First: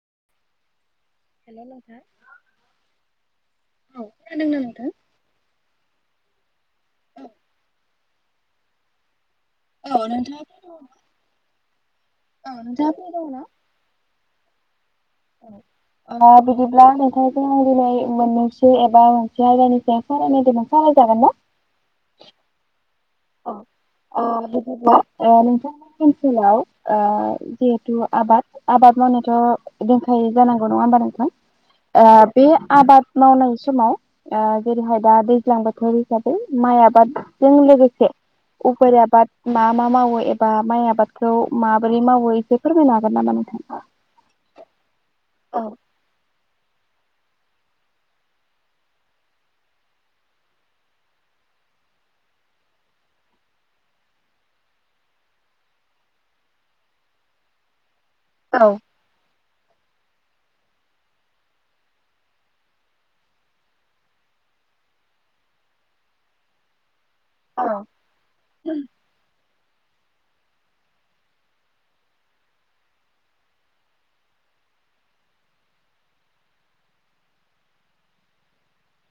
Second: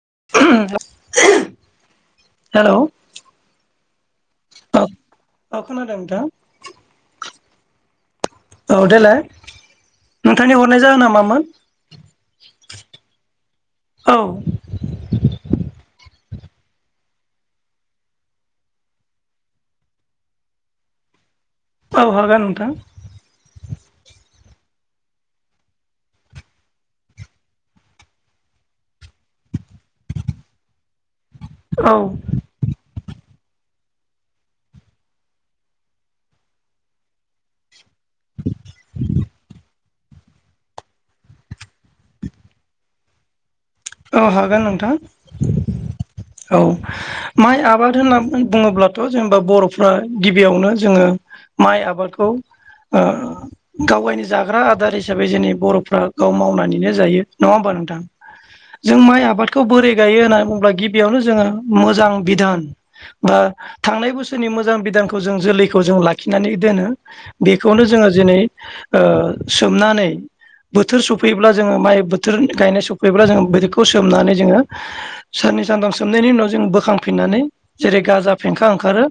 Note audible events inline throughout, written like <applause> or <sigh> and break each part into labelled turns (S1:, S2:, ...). S1: <inaudible>
S2: Hello नोंथां
S1: hello
S2: ओ खोनादोंना
S1: औ
S2: नोंथां?
S1: औ खोनादों नोंथां। औ देेलाय
S2: औ नोंथाङ <unintelligible> औ नोंथांआ फ्रि दंना?
S1: औ
S2: औ ओ बिदिब्ला नोंथांजों आं दिनै मोननैसो एबा मोनसे आयदानि सायाव सावरायनायदोंमोन सा जागोन ना?
S1: औ हरगोन नोंथां।
S2: औ ओ बिदिब्ला नोंथांमोननि ओनसोलाव ओ जिहेथु आबाद आबाद मावनायाथ' दोंखायो जानांगौ नङा हबा नोंथां
S1: औ
S2: ओ बे आबाद मावनाय समाव ओ जेरैहाय दा दैज्लां बोथोर हिसाबै माइ आबादजों लोगोसे उफोर आबाद मा मा मावो? एबा माइ आबादखौ माबोरै मावो इखो फोरमायनो हागोन नामा नोंथां?
S1: औ हागोन नोंथां‌। औ माइ आबाद होनना बुङोब्लाथ' जेनेबा बर'फ्रा गिबियावनो जोङो माइ आबादखौ ओ गावगायनि जाग्रा आदार हिसाबै जोंनि बर'फ्रा गाव मावनानैनो जायो नङा होमबा नोंथां
S2: औ
S1: जों माइ आबादखौ बोरै गायो होनना बुंब्ला गिबियावनो जोङो मोजां बिधान बा थांनाय बो बोसोरनि मोजां बिदानखौ जों जोलैखौ जों लाखिनानै दोनो।
S2: औ
S1: बेखौनो जोङो जिनै ओ सोमनानै बोथोर सफैयब्ला जोङो माइ बोथोर गायनाय सफैब्ला जों बे खौ सोमनानै जोङो साननै सानथाम सोमनायनि उनाव जों बोखांफिननानै जेरै गाजा फेंखां ओंखारो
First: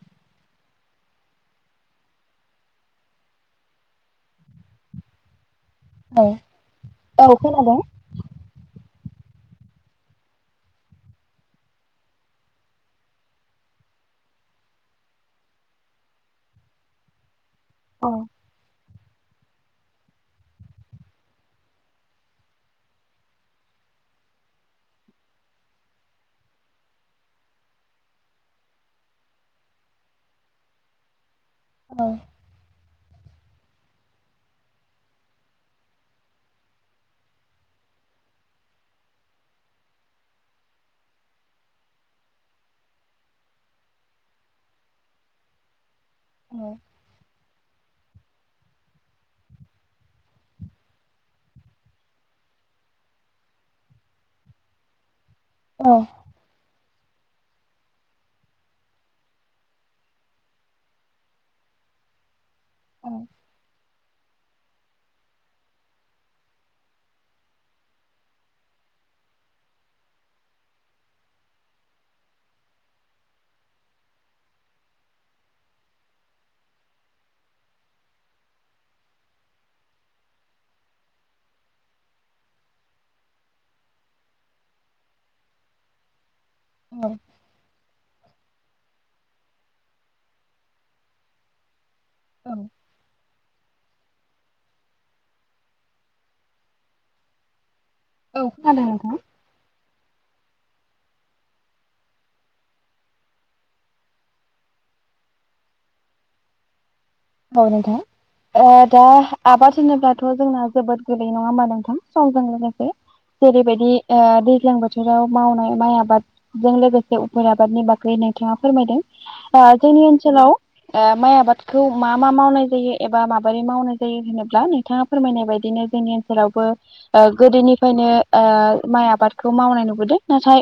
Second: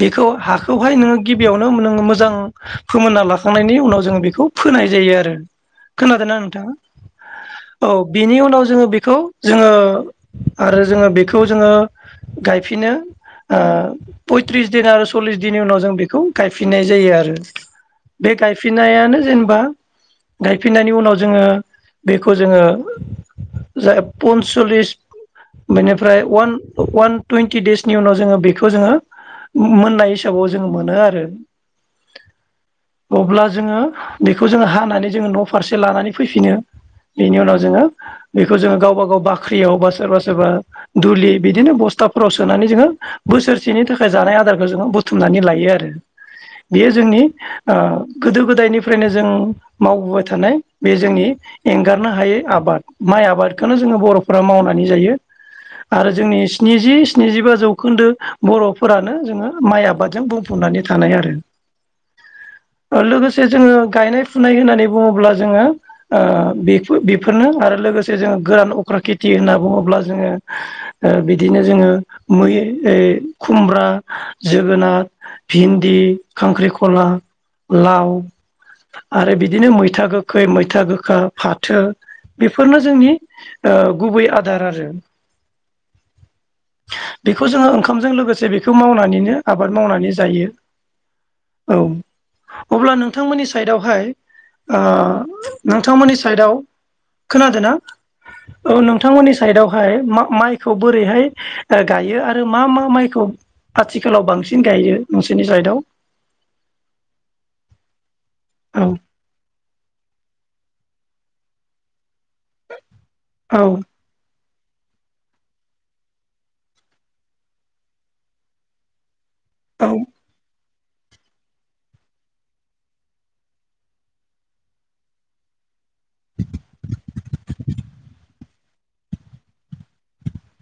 S1: बेखौ हा बेखौवहाय नोङो गिबियावनो नोङो मोजां फोमोनना लाखांनायनि उनाव जोङो बेखौ फोनाय जायो आरो। खोनादोंना नोंथाङा
S2: औ खोनादों
S1: औ बिनि उनाव जोङो बेखौ जोङो आरो जोङो बेखौ जोङो गायफिनो। ओ पयथ्रिस दिन आरो सल्लिस दिननि उनाव जों बेखौ गायफिननाय जायो आरो।
S2: औ
S1: बे गायफिन नायानो जेनेबा गायफिननायनि उनाव जोङो बेखौ जोङो जाय पन्सल्लिस बेनिफ्राय उवान उवान टुइन्टि देइसनि उनाव जोङो बेखौ जोङो मोननाय हिसाबाव जोङो मोनो आरो।
S2: औ
S1: अब्ला जोङो बेखौ जोङो हानानै जोङो न' फारसे लानानै फैफिनो बेनि उनाव ज बे जो गावबा गाव बाख्रियाव बा सोरबा सोरबा दुलि बिदिनो बस्थाफोराव सोनानै जोङो बोसोरसेनि थाखाय जानाय आदारखौ जोङो बुथुमनानै लायो आरो बेयो जोंनि गोदो गोदायनिफ्रायनो जों मावबोबाय थानाय बे जोंनि एंगारनो हायै आबाद माइ आबादखौनो जोङो बर'फोरा मावनानै जायो आरो जोंनि स्निजि स्निजिबा जौखोन्दो बर'फोरानो जोङो माइ आबादजों बुंफबनानै थानाय आरो
S2: <unintelligible>
S1: लोगोसे जोङो गायनाय फुनाय होननानै बुङोब्ला जोङो बे बेफोरनो आरो लोगोसे जोङो गोरान अख्र खेथि होनना बुङोब्ला जोङो बिदिनो जोङो मै खुमब्रा जोगोनार भिन्दि खांख्रिखला लाव आरो बिदिनो मैथा गोखै मैथा गोखा फाथो बेफोरनो जोंनि ओ गुबै आदार आरो बेखौ जोङो ओंखामजों लोगो से बेखौ मावनानैनो आबाद मावनानै जायो औ अब्ला नों थांमोननि साइदआवहाय ओ नोंथांमोननि साइदआव खोनादो ना औ
S2: खोनादों नोंथां।
S1: नोंथांमोननि साइदआवहाय मा माइ खौ बोरैहाय ओ गायो आरो मा मा माइखौ आथिखालाव बांसिन गायो नोंसोरनि साइदआव
S2: <unintelligible> औ नोंथां ओ
S1: औ
S2: दा आबाद होनोब्लाथ' जोंना जोबोद गोलै नङा होमबा नोंथां समजों लोगोसे
S1: औ
S2: जेरैबायदि ओ दै ज्लां बोथोराव मावनाय माइ आबादजों लोगोसे उफेर आबादनि बागै नोंथाङा फोरमायदों ओ
S1: औ
S2: जोंनि ओनसोलाव ओ माइ आबादखौ मा मा मावनाय जायो एबा माबोरै मावनाय जायो होनोब्ला नोंथाङा फोरमायनाय बायदिनो जोंनि ओनसोलावबो ओ गोदोनिफायनो ओ माइ आबादखौ मावनाय नुबोदों नाथाय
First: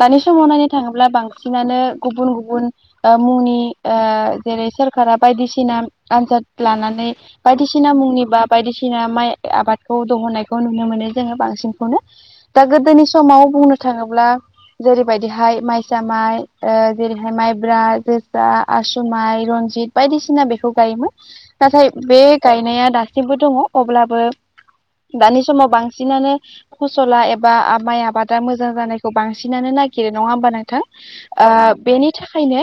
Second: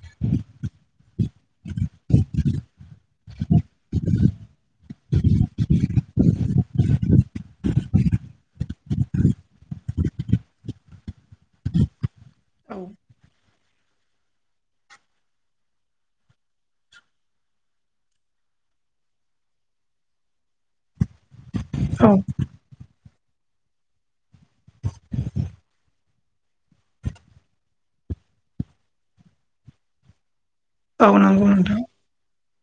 S2: दानि समावनानै थाङोब्ला बां सिनानो गुबुन गुबुन ओ मुंनि ओ जेरै सोरखारा बायदिस सिना आनजाद लानानै बायदिसिना मुंनि बा बायदिसिना माइ आबादखौ दहनायखौ नुनो मोनो जोङो बांसिनखौनो दा गोदोनि समाव बुंनो थाङोब्ला जेरैबायदिहाय माइसा माइ ओ जेरैहाय माइब्रा जोसा आसु माइ रन जित बायदिसिना बेखौ गायोमोन नाथाय बे
S1: औ
S2: गायनाया दासिमबो दङ' अब्लाबो दानि समाव बांसिनानो फसला एबा माइ आबादा मोजां जानायखौ बांसिनानो न नायगिरो नंङा होमबा नों थां
S1: औ नंगौ
S2: ओ
S1: नोंथां
S2: बेनि थाखायनो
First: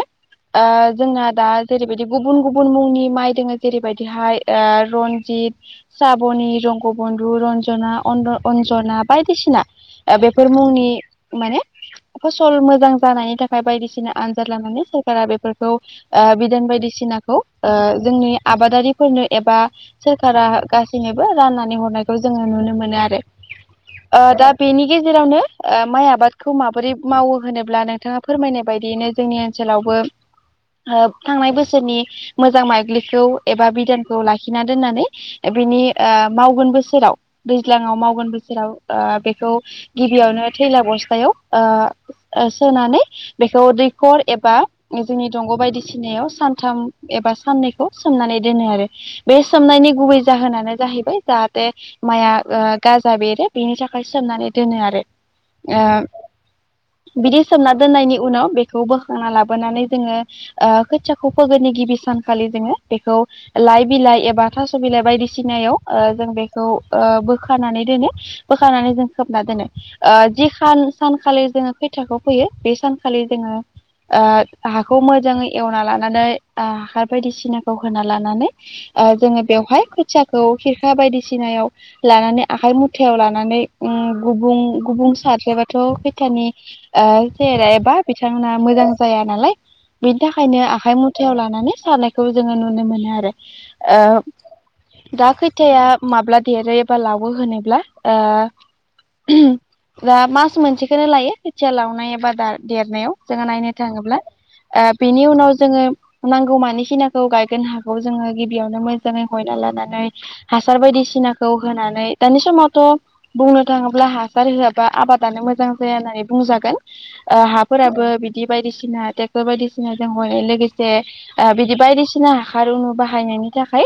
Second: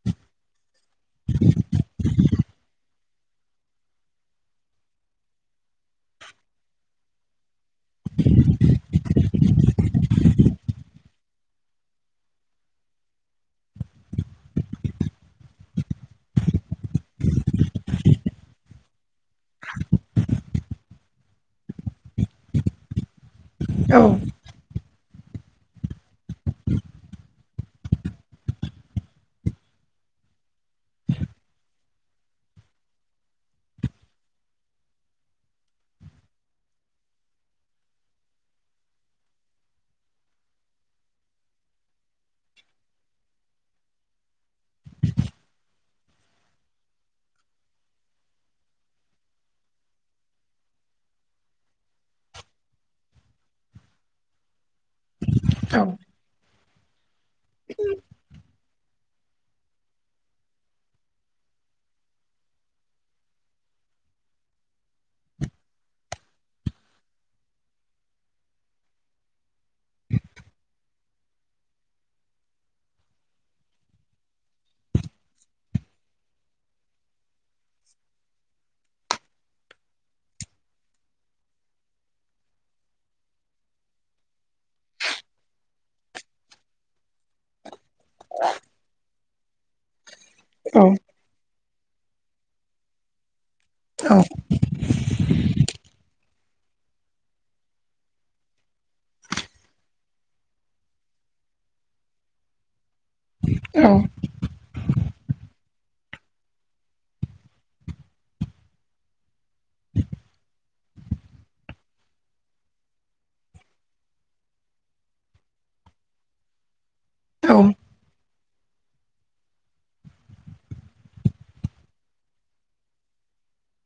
S2: ओ जोंना दा जेरैबायदि गुब मुंनि माइ दोङो जेरैबायदिहाय ओ रनजित साबनि रंगबन्धु रनज जना अनद अन्जना बायदिसिना ओ बेफोर मुंनि माने फसल मोजां जानायनि थाखाय बायदिसिना आनजाद लानानै सोरखारा बेफोरखौ ओ बिदान बायदिसिना खौ ओ जोंनि आबादारिफोरनो एबा सोरखारा गासैनोबो राननानै हरनायखौ ज जोङो नुनो मोनो आरो
S1: औ
S2: ओ दा बेनि गेजेरावनो ओ माइ आबादखौ माबोरै मावो होनोब्ला नोंथाङा फोरमायनाय बायदियैनो जोंनि ओनस सोलावबो ओ थांनाय बोसोरनि मोजां माइग्लिखौ एबा बिधानखौ लाखिना दोननानै बिनि ओ मावगोन बोसोराव आव दैज्लाङाव मावगोन बोसोराव ओ बेखौ गिबियावनो थैला बस्थायाव ओ ओ सोनानै बेखौ दैखर एबा उम जोंनि दंग' बायदिसिनायाव सानथाम एबा साननैखौ सोमनानै दोनो आरो बे सोमनायनि गुबै जाहोनानो जाहैबाय जाहाते माइआ ओ गाजा बेरो बेनि थाखाय सोमनानै दोनो आरो
S1: औ
S2: ओ बिदि सोमना दोननायनि उनाव बे खौ बोखांना लाबोनानै जोङो ओ खोथियाखौ फोगोननि गिबि सानखालि जोङो बेखौ लाइ बिलाइ एबा थास' बिलाइ बायदिसिनायाव ओ जों बेखौ ओ ओ बोखानानै दोनो बोखानानै जों खोबना दोनो ओ जि खान सानखालि जोङो खोथ थियाखौ फैयो बे सानखालि जोङो ओ हाखौ मोजाङै एवना लानानै ओ हाखार बायदिसिनाखौ होना लानानै जोङो ओ बेवहाय खोथियाखौ खिरखा बायदिसिना याव लानानै आखाइ मुथायाव लानानै उम गुबुं गुबुं सार्लायबाथ' खोथियानि ओ सेहेरा एबा बिथांमोना मोजां जाया नालाय बिनि थाखायनो
S1: औ
S2: आखाइ मुथ लानानै सारनायखौ जोङो नुनो मोनो आरो
S1: औ
S2: ओ दा खैथाया माब्ला देरो एबा लावो होनोब्ला ओ दा मास मोनसेखेनो लायो खोथिया लावनाय एबा दा देरनायाव जोङो नायनो थाङोब्ला ओ बिनि उनाव जोङो नांगौ मानि खिनिखौ गायगोन हाखौ जोङो गिबियावनो मोजाङै हयना लानानै हासार बायदिस बायदिसिनाखौ होनानै दानि समावथ' बुंनो थाङोब्ला हासार होआबा आबादानो मोजां जाया ना बुंजागोन हाफोराबो बिदि बायदिसिना ट्रेक्टर बायदिसिना जों ह लोगो से ओ िदि बायदिसिना हासार बाहायनायनि थाखाय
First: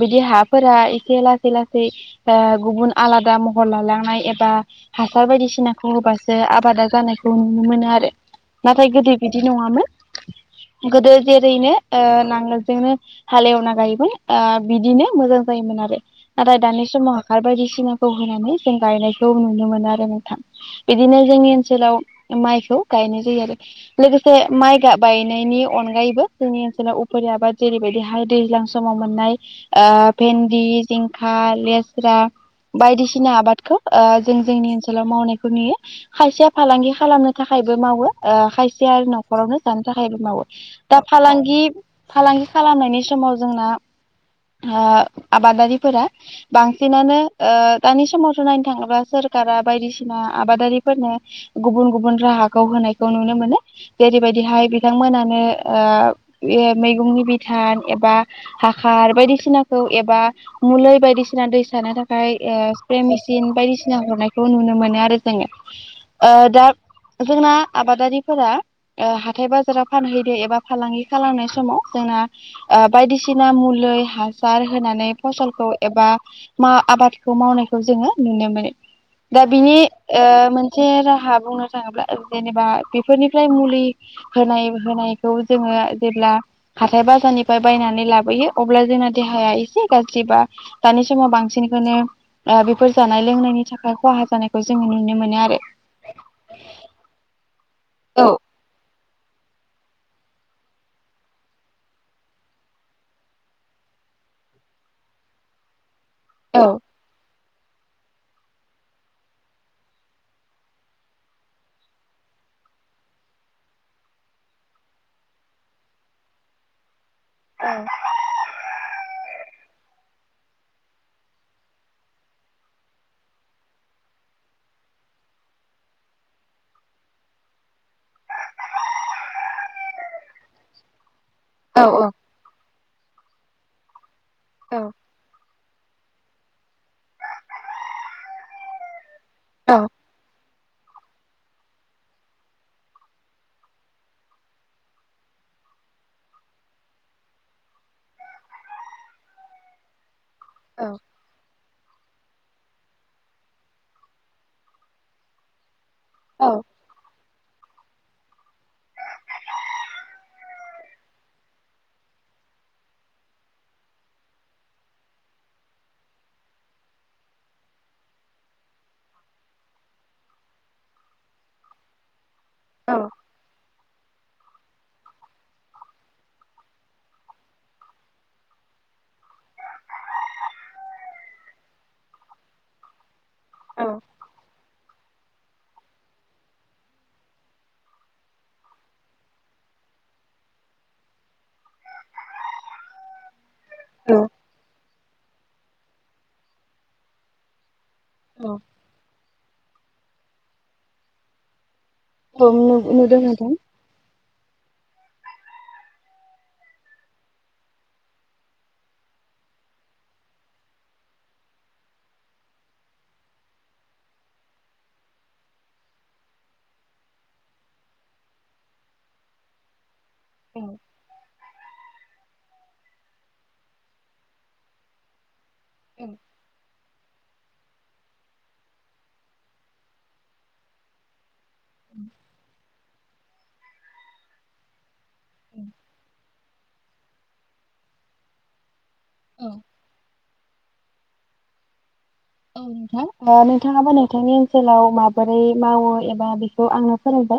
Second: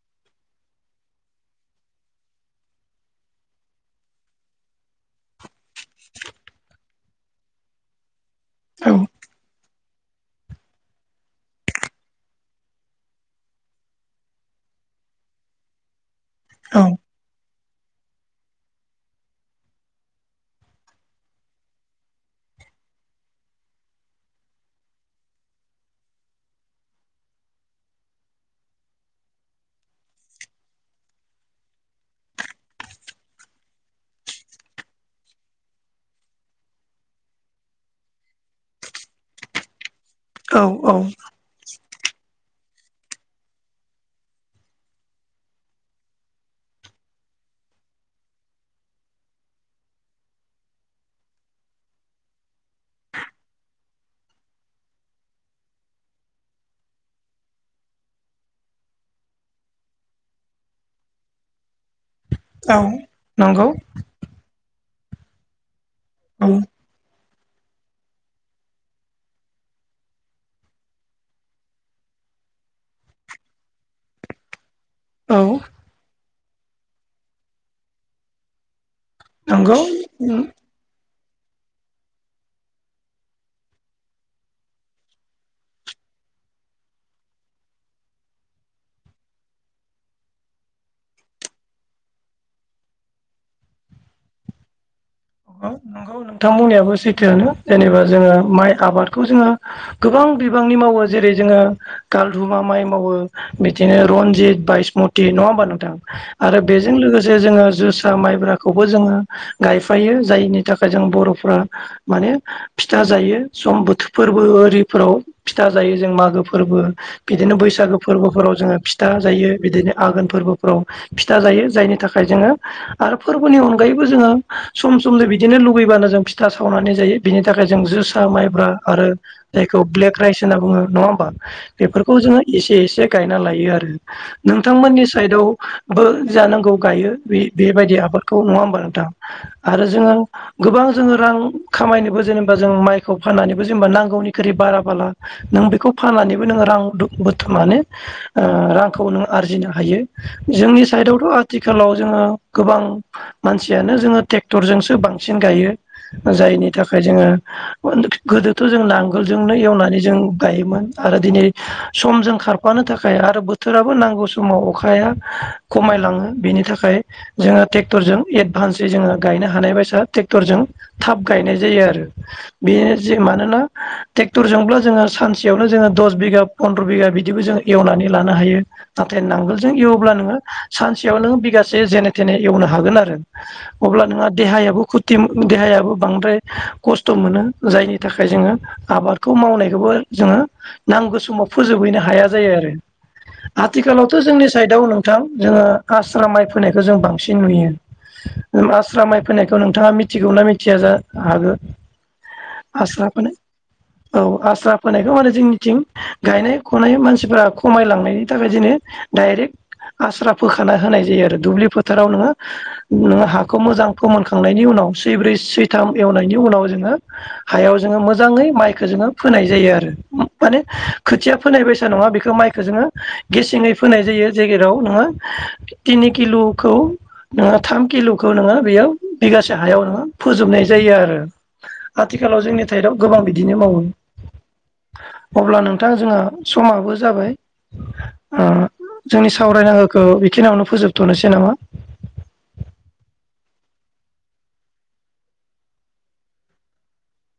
S2: बिदि हाफोरा एसे लासै लासै गुबुन आलादा महर लालांनाय एबा हासार बायदिसिनाखौ होबासो आबादा जानायखौ नुनो मोनो आरो नाथाय गोदो बिदि नङामोन गोदो जेरैनो ओ नांगोलजोंनो हालएवना गायोमोन ओ बिदिनो मोजां जायोमोन आरो नाथाय दानि
S1: औ
S2: समाव हाखार बायदि सिनाखौ होनानै जों गायनायखौ नुनो मोनो आरो नोंथां बिदिनो जोंनि ओनसोलाव माइखौ गायनाय जायो आरो लोगोसे माइ गाय बानायनि अनगायै बो जोंनि ओनसोलाव उफेरा आबाद जेरैबायदिहाय दैज्लां समाव मोननाय ओ भिनदिं जिं खा लेस्रा बायदिसिना आबादखौ ओ जों जोंनि ओनसोलाव मावनायखौ नुयो खायसेया फालांगि खालामनो थाखाय बो मावो ओ खायसेआ आरो न'खरावनो जानो थाखायबो मावो
S1: औ औ
S2: दा फालांगि फालांगि खालामनायनि समाव जोंना ओ आबादारिफोरा बांसिनानो ओ दानि समावथ' नायनो थाङोबा सोर कारा बायदिसिना आबादारिफोरनो गुबुन गुबुन राहाखौ होनायखौ नुनो मोनो जेरै बबायदिहाय बिथांमोनानो ओ बे मैगंनि बिधान एबा हाखार बायदिसिनाखौ एबा मुलै बायदिसिना दै सानो था खाय ओ
S1: औ
S2: स्प्रे मेसिन
S1: नंगौ
S2: बायदिसिना हरनायखौ नुनो मोनो आरो जोङो
S1: औ
S2: ओ दा जोंना आबादारिफोरा हाथाय बाजाराव फानहैदों एबा फालांगि खालामनाय समाव जोंना बायदिसिना मुलैै हासार होनानै
S1: औ
S2: फसलखौ एबा मा आबादखौ मावनायखौ जोङो नुनो मोनो। दा बिनि ओ
S1: नंगौ
S2: मोनसे राहा बुंनो थाङोब्ला जेनेबा बेफोरनिफ्राय मुलि होनाय होनाय खौ जोङो जेब्ला हाथाय बाजारनिफ्राय बायनानै लाबोयो अब्ला जोंना देहाया एसे गाज्रि बा दानि समाव बांसिनखोनो बेफोर जानाय लोंनायनि थाखाय खहा जानायखौ जोङो नुनो मोनो आरो
S1: औ नंगौ नोंथांमोननियाबो सैथोआनो जेनेबा जोङो
S2: औ
S1: माइ आबादखौ जोङो गोबां बिबांनि मावो जेरै जोङो कालहुमा माइ मावो बिदिनो रनजित बाइस मथि नङा होनबा नोथां
S2: औ
S1: आरो बेजों लोगोसे जोङो जोसा माइब्राखौबो जोङो गाइ फायो जायनि थाखाय जों बर'फ्रा माने फिथा जायो सम बोथोरफोरबो ओरै फोराव फिथा जायो जों मागो फोरबो बिदिनो बैसागो फोरबोफोराव जोङो फिथा जायो बिदिनो आघोन फोरबोफ्राव फिथा जायो जायनि थाखाय जोङो आरो फोरबोनि अनगायैबो जोङो सम सम नो बिदिनो लुुबैबानो जों फिथा सावनानै जायो बिनि थाखाय जों जो सा माइब्रा आरो जायखौ ब्लेक राइस होनना बुङो नङा होमा बेफोरखौ जोङो एसे ए से गायना लायो आरो नोंथांमोननि साइदआव बो जानांगौ गायो बे बेबायदि आबादखौ नङा होमबा नोंथां आरो जों गोबां जोङो रां खामायनोबो जेनेबा जों माइखौ फाननानैबो जेनेबा नांगौनिख्रुइ बारा बाला नों बेखौ फाननानैबो नोङो रां दु बोथुमनानै ओ रांखौ नों आरजिनो हायो। जोंनि साइडआवथ' आथिखालाव जोङो गोबां मानसियानो जोङो ट्रेक्टरजोंसो बांसिन गायो जायनि थाखाय जोङो गोदोथ' जों नांगोलजोंनो एवनानै जों गायोमोन आरो दिनै समजों खारफानो थाखाय आरो बोथोराबो नांगौ समाव अखाया खमायलाङो बेनि थाखाय जोङो तेक थरजों एडभान्स जोङो गायनो हानाय बायसा ट्रेक्टरजों थाब गायनाय जायो आरो बे जे मानोना ट्रेक्टरजोंब्ला जोङो सानसेयावनो जोङो दस बिगा फन्द्र' बिगा बिदिबो जोङो एवनानै लानो हायो। नाथाय नांगोलजों एवब्ला नोङो सानसेयाव नोङो बिगा से जेने थेने एवनो हागोन आरो अब्ला नोंहा देहायाबो खुरथि देहायाबो बांद्राय खस्थ' मोनो जायनि थाखाय जोङो आबादखौ मावनायखौबो जोङो नांगौ समाव फोजोबहैनो हाया जायो आरो आथिखालावथ' जोंनि साइदआव नोंथां जोङो आस्रा माइ फोनायखौ जों बांसिन नुयो आस्रा माइ फैनायखौ नोंथाङा मिथिगौ ना मिथिया जा आरो आस्रा फोनाय औ आस्रा फोनायखौ मा होनो जोंनिथिं गायनाय फुनाय मानसिफोरा खमायलांनायनि थाखाय जोंङो डाइरेक्ट आस्रा फोखाना होनाय जायो आरो दुब्लि फोथाराव नोङो नोङो हा बे खौ मोजां फोमोनखांनायनि उनाव सै ब्रै सै सथाम एवनायनि उनाव जोङो हायाव जोङो मोजाङै माइखो जोङो फोनाय जायो आरो माने खोथिया फोनाय बायसा नङा बेखौ माइखौ जोङो गेसेङै फोनाय जायो जेजेराव नोङो तिनि किल'खौ नोंहा थाम किल' खौ नोङो बेयाव बिगासे हायाव नोङो फोजोबनाय जायो आरो आथिखालाव जोंनि थाइदाव गोबां बिदिनो मावो अब्ला नोंथां जोंङो समाबो जाबाय ओ जोंनि सावरायनांगौखौ बेखिनियावनो फोजोबथ'नोसै नामा
S2: औ नोंथां नोंथाङाबो नोंथांनि ओनसोलाव माबोरै मावो एबा बेखौ आंनो फोरों